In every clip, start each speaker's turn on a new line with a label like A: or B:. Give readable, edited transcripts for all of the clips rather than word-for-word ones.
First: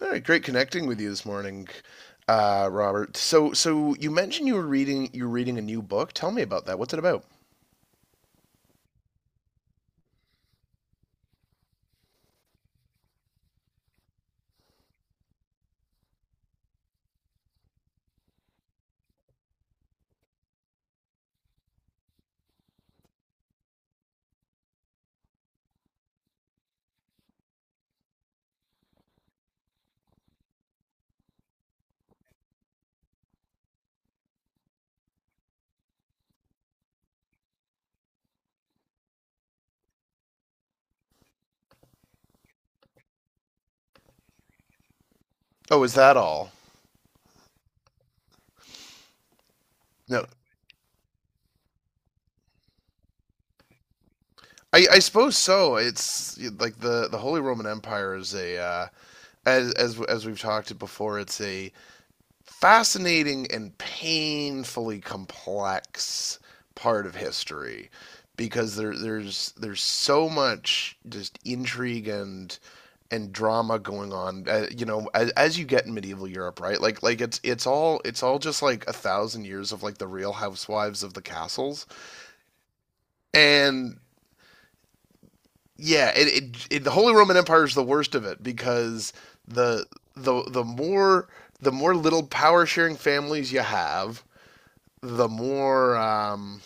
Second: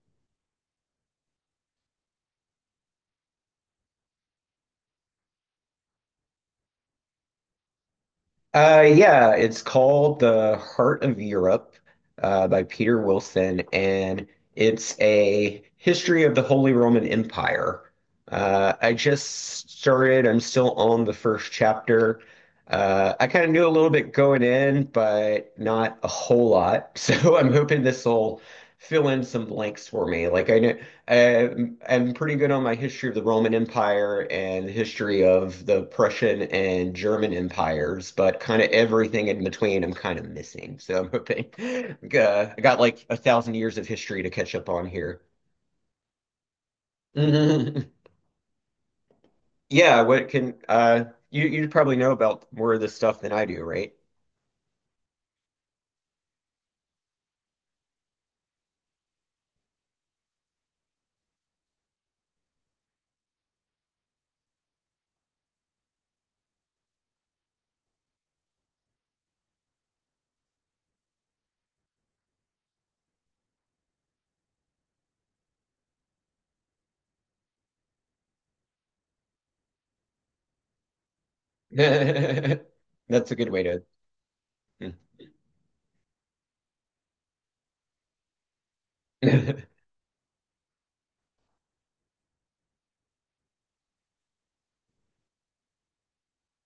A: All right, great connecting with you this morning, Robert. So you mentioned you're reading a new book. Tell me about that. What's it about?
B: Yeah, it's called The Heart of Europe by Peter Wilson, and it's a history of the Holy Roman Empire. I just started, I'm still on the first chapter. I kind of knew a little bit going in, but not a whole lot. So I'm hoping this will fill in some blanks for me. Like I know I'm pretty good on my history of the Roman Empire and the history of the Prussian and German empires, but kind of everything in between I'm kind of missing. So I'm hoping I got like a thousand years of history to catch up on here.
A: Oh, is that all?
B: Yeah,
A: No,
B: what can you probably know about more of this stuff than I do, right?
A: I suppose so. It's like the Holy Roman Empire is a as we've talked it before. It's a fascinating and painfully complex part of history because there's so much just intrigue and drama going on, you know, as you get in medieval Europe, right, like it's all just like a thousand years of like the real housewives of the castles.
B: That's a good way
A: And yeah, it, the Holy Roman Empire is the worst of it because
B: to.
A: the the the more the more little power sharing families you have, the more,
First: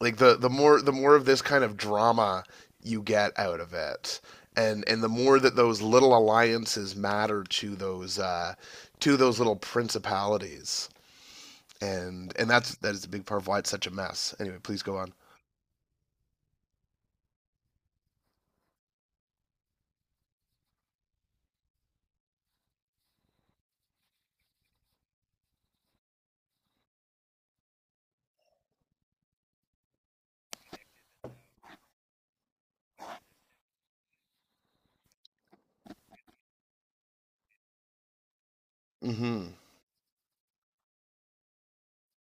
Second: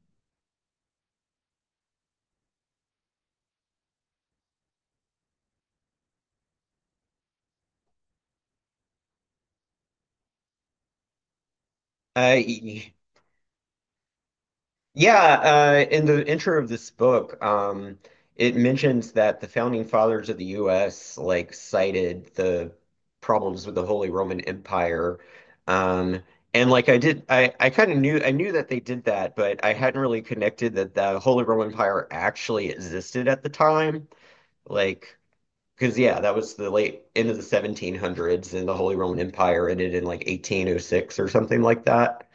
A: like the more of this kind of drama you get out of it, and the more that those little alliances matter to those, to those little principalities, and
B: Uh,
A: that is a big part of why it's such a mess. Anyway, please go on.
B: Yeah, in the intro of this book, it mentions that the founding fathers of the U.S. like cited the problems with the Holy Roman Empire, um, and like I kind of knew I knew that they did that, but I hadn't really connected that the Holy Roman Empire actually existed at the time, like because yeah, that was the late end of the 1700s, and the Holy Roman
A: Mm-hmm.
B: Empire ended in like 1806 or something like that.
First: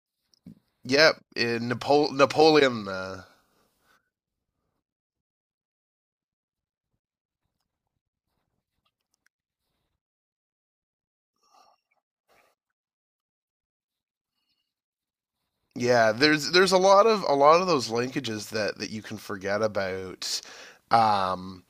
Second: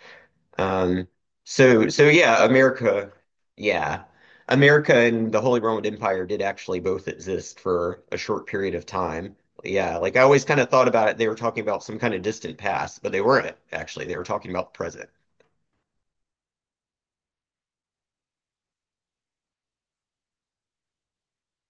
B: Um,
A: Yep, in
B: so
A: Napoleon.
B: Yeah. America and the Holy Roman Empire did actually both exist for a short period of time. Yeah, like I always kind of thought about it, they were talking about some kind of distant past, but they weren't actually. They were talking about the
A: Yeah, there's a lot of those linkages that that you can forget about. Um,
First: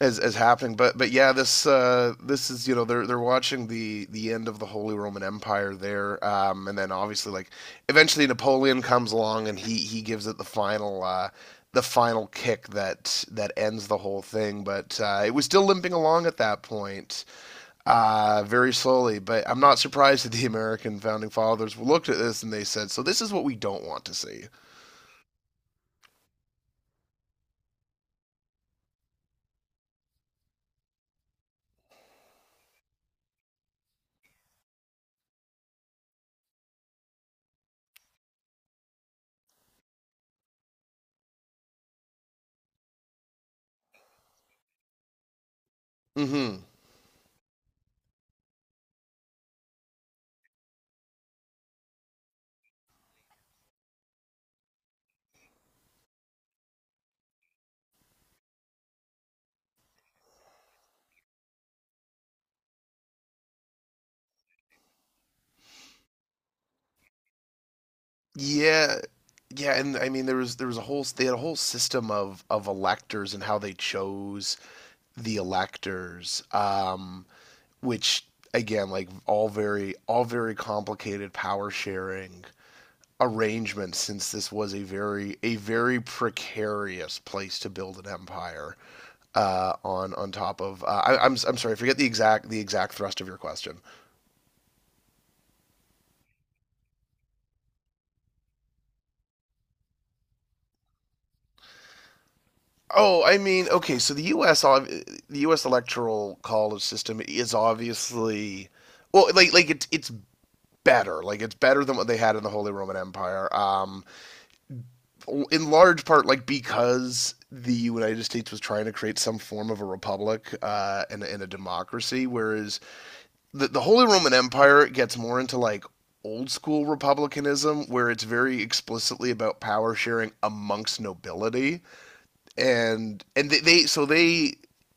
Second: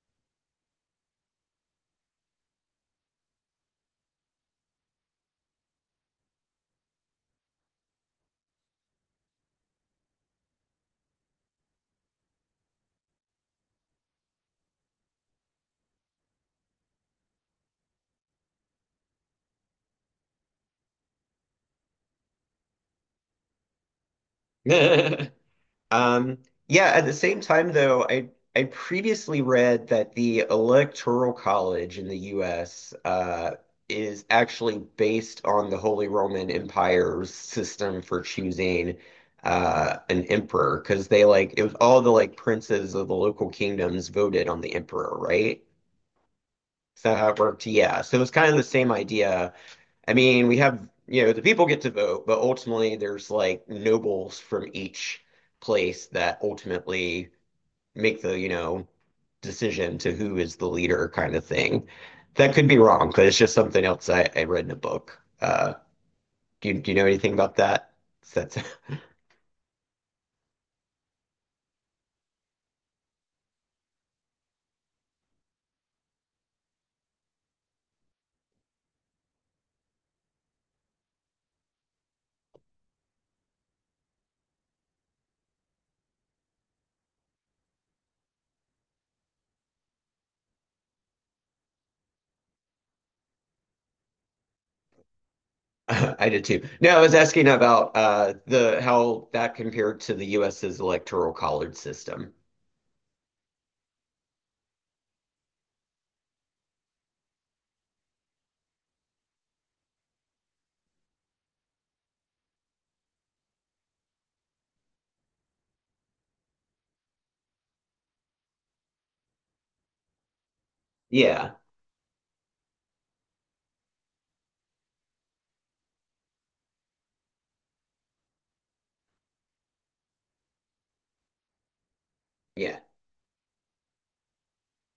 A: as happening. But yeah, this, this is, you know, they're watching the end of the Holy Roman Empire there, and then obviously like eventually Napoleon comes along and he gives it the final. The final kick that that ends the whole thing. But, it was still limping along at that point, very slowly. But I'm not surprised that the American founding fathers looked at this and they said, "So this is what we don't want to see."
B: present. Um, yeah, at the same time, though, I previously read that the Electoral College in the US is actually based on the Holy Roman Empire's system for choosing an emperor, because they like it was all the like princes of the local kingdoms voted on the emperor, right?
A: Mm-hmm.
B: Is that how it worked? Yeah, so it was kind of the same idea. I mean, we have, you know, the people get to vote, but ultimately there's like nobles from each place that ultimately make the, you know, decision to who is the leader kind of thing. That could be wrong, but it's just something else I read in a book. Do you know anything about that? That's
A: Yeah, yeah, and I mean there was a whole they had a whole system of electors and how they chose the electors, which again like all very complicated power sharing arrangements since this was a very precarious place to build an empire, on top of, I'm sorry, I forget the exact thrust of your question.
B: I did too. No, I was asking about the how that compared to the US's electoral college system.
A: Oh, I mean, okay, so the U.S. The U.S. electoral college system is obviously, well, like it's better, like it's better than what they had in the Holy Roman Empire. In large part, like because the United States was trying to create some form of a republic, and a
B: Yeah,
A: democracy, whereas the Holy Roman Empire gets more into like old school republicanism where it's very explicitly about power sharing amongst nobility.
B: yeah,
A: And they so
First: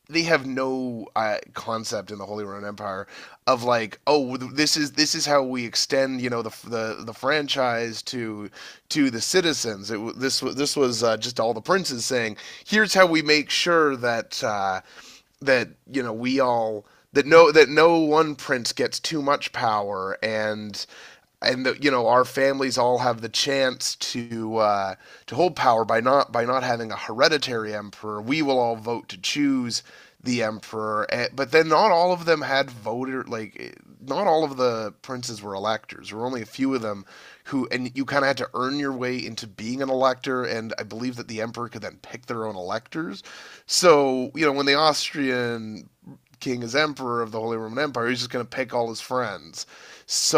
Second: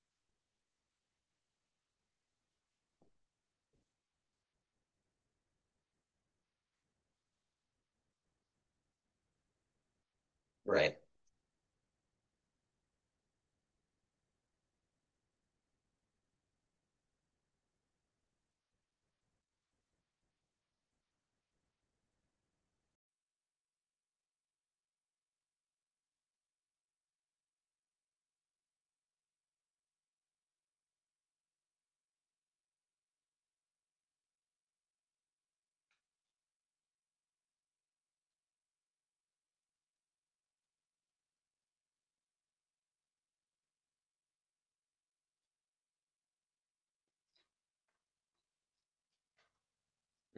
A: they have no, concept in the Holy Roman Empire of like, oh, this is how we extend, you know, the franchise to the citizens. This this
B: right.
A: was, just all the princes saying, here's how we make sure that, that you know we all that that no one prince gets too much power and the, you know, our families all have the chance to, to hold power by not having a hereditary emperor. We will all vote to choose the emperor, but then not all of them had not all of the princes were electors. There were only a few of them who, and you kind of had to earn your way into being an elector. And I believe that the emperor could then pick their own electors. So you know when the Austrian king is emperor of the Holy Roman Empire. He's just going to pick all his friends.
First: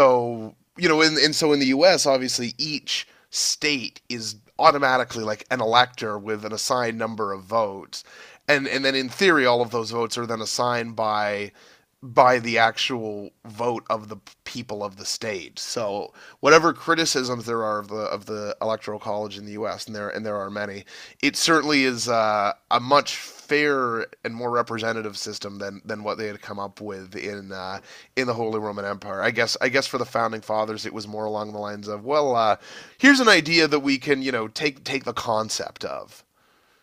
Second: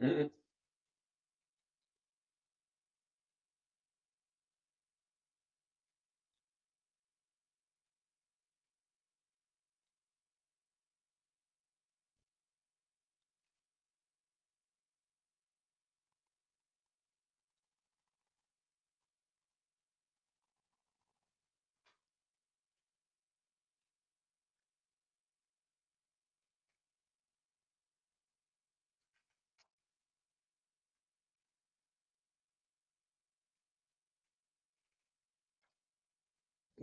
B: Mm-hmm.
A: you know, and so in the U.S., obviously, each state is automatically like an elector with an assigned number of votes, and then in theory, all of those votes are then assigned by the actual vote of the people of the state. So whatever criticisms there are of the electoral college in the U.S., and there are many, it certainly is, a much fairer and more representative system than what they had come up with in, in the Holy Roman Empire. I guess for the founding fathers, it was more along the lines of, well, here's an idea that we can, you know, take the concept of.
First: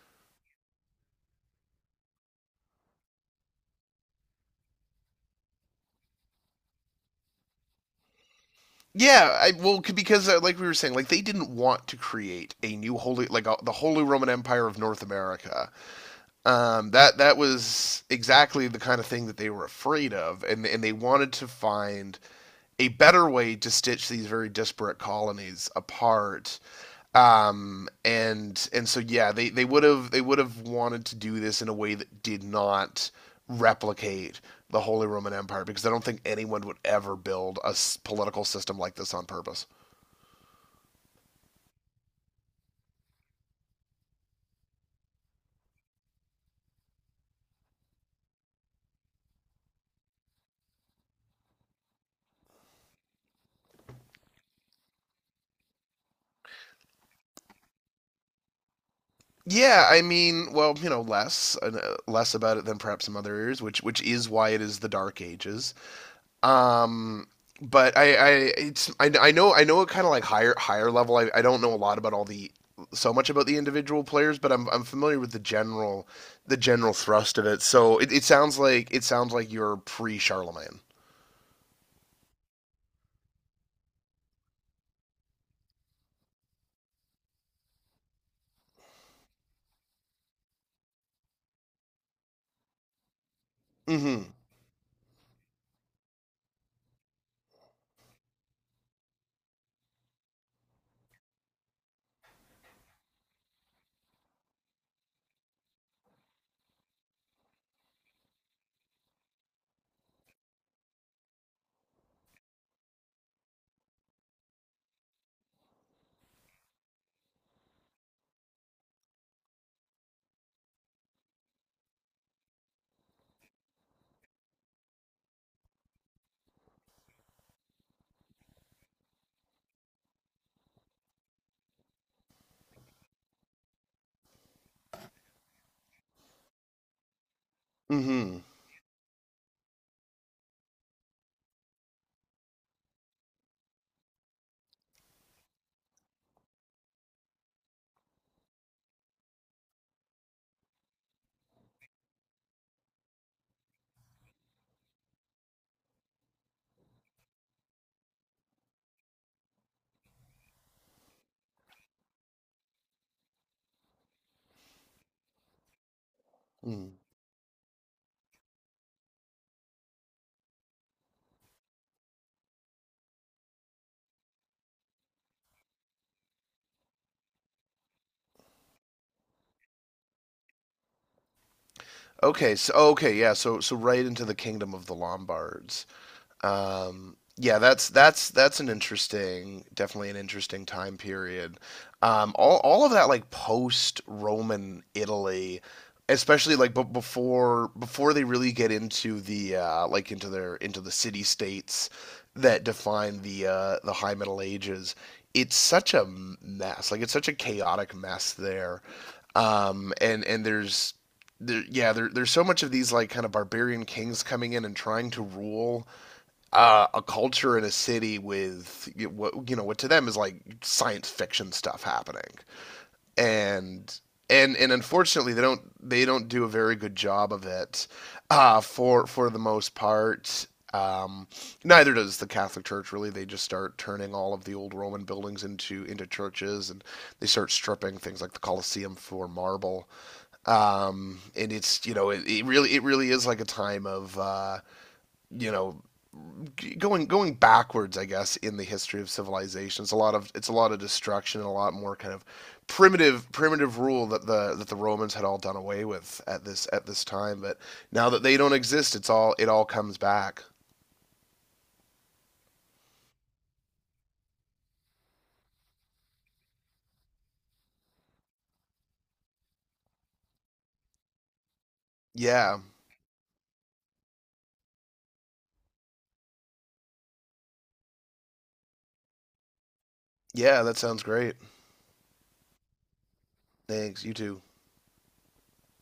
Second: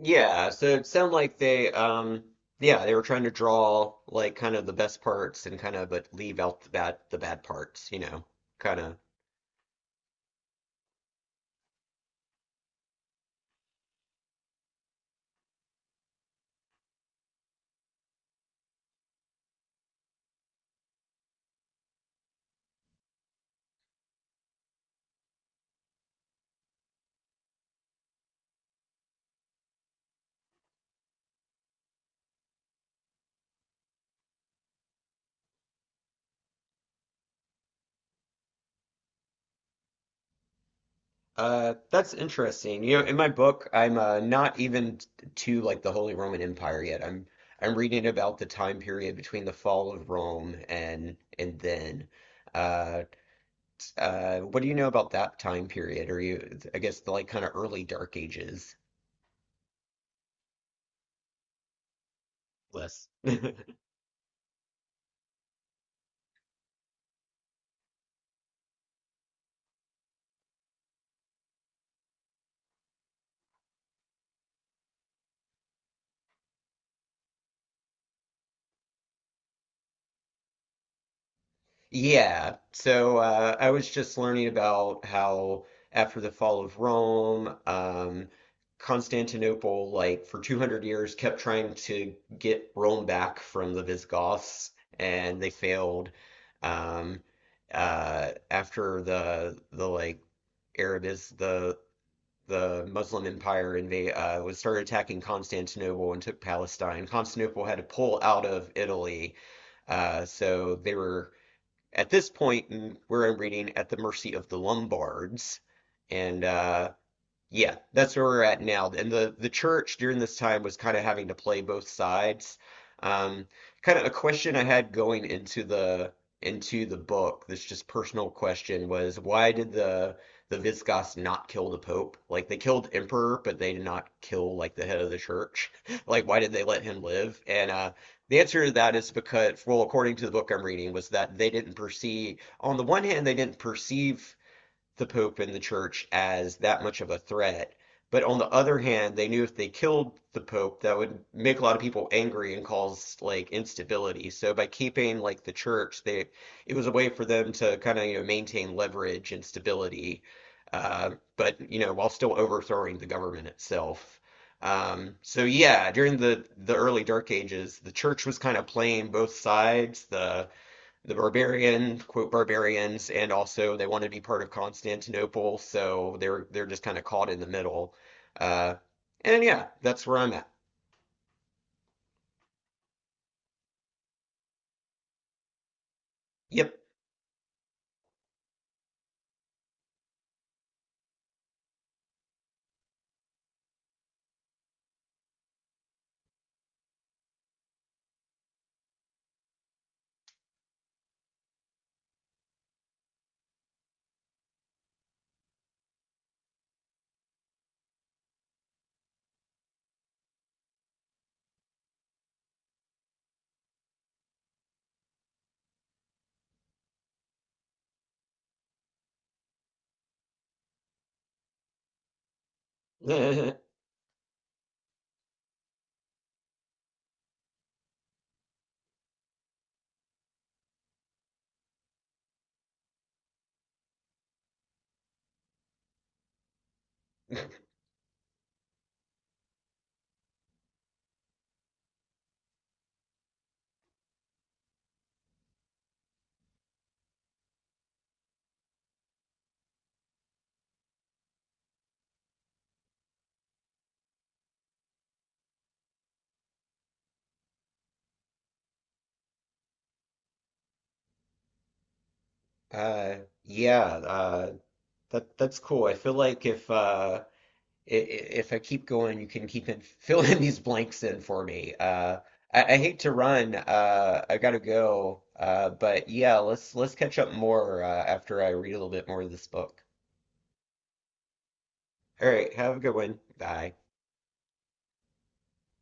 B: Yeah, so it sounded like they, yeah, they were trying to draw like kind of the best parts and kind of but leave out the bad parts, you know, kind of.
A: Yeah, I, well, because, like we were saying, like they didn't want to create a new holy, like, the Holy Roman Empire of North America. That was exactly the kind of thing that they were afraid of, and they wanted to find a better way to stitch these very disparate colonies apart. And so yeah, they would have wanted to do this in a way that did not replicate the Holy Roman Empire, because I don't think anyone would ever build a political system like this on purpose.
B: That's interesting. You know, in my book, I'm not even to like the Holy Roman Empire yet. I'm reading about the time period between the fall of Rome and then. Uh, what do you know about that time period? Are you, I guess, the like kind of early Dark Ages?
A: Yeah, I mean, well, you know, less, less about it than perhaps
B: Less.
A: some other areas, which is why it is the Dark Ages. Um, but I it's, I know, I know a kind of like higher level. I don't know a lot about all the so much about the individual players, but I'm familiar with the general thrust of it. So it sounds like you're pre Charlemagne.
B: Yeah. So I was just learning about how after the fall of Rome, Constantinople, like for 200 years, kept trying to get Rome back from the
A: Mm-hmm.
B: Visigoths, and they failed. Um, After the like Arab is the Muslim Empire invade was started attacking Constantinople and took Palestine. Constantinople had to pull out of Italy. So they were at this point, we're reading At the Mercy of the Lombards, and yeah, that's where we're at now. And the church during this time was kind of having to play both sides. Um, Kind of a question I had going into the book, this just personal question was why did the Visigoths not kill the Pope? Like they killed Emperor, but they did not kill like the head of the church. Like why did they let him live? And the
A: Mm-hmm.
B: answer to that is because, well, according to the book I'm reading, was that they didn't perceive, on the one hand, they didn't perceive the Pope and the church as that much of a threat. But on the other hand, they knew if they killed the Pope, that would make a lot of people angry and cause like instability. So by keeping like the church, they it was a way for them to kind of you know maintain leverage and stability, but you know while still overthrowing the government itself. So yeah, during the
A: Mm.
B: early Dark Ages, the church was kind of playing both sides. The barbarian, quote, barbarians, and also they want to be part of Constantinople, so they're just kind of caught in the middle. Uh, and yeah, that's where I'm at.
A: Okay. So okay. Yeah. So right into the kingdom of the Lombards.
B: Yep.
A: Yeah, that's an interesting, definitely an interesting time period. All of that like post-Roman Italy, especially like but before they really get into the, like into their into the city states that define the, the High Middle Ages. It's such a mess. Like it's such a chaotic mess there. And yeah, there, there's so much of these like kind of barbarian kings coming in and trying to rule, a culture in a city with what you know what to them is like science fiction stuff happening, and and unfortunately they don't do a very good job of it, for the most part. Um, neither does the Catholic Church really. They just start turning all of the old Roman buildings into churches, and they start stripping things like the Colosseum for marble. And it's, you know, it really is like a time of, you know, going backwards, I guess, in the history of civilization. It's a lot of destruction and a lot more kind of primitive rule that the Romans had all done away with at this time. But now that they don't exist, it's all comes back.
B: Uh, yeah, uh, that that's cool. I feel like if if I keep going, you can keep in, filling these blanks in for me.
A: Yeah,
B: I hate to run. I gotta go. But yeah, let's catch up more after I read a little bit more of this book.
A: yeah, that sounds great.
B: All right, have a good one. Bye.
A: Thanks, you too.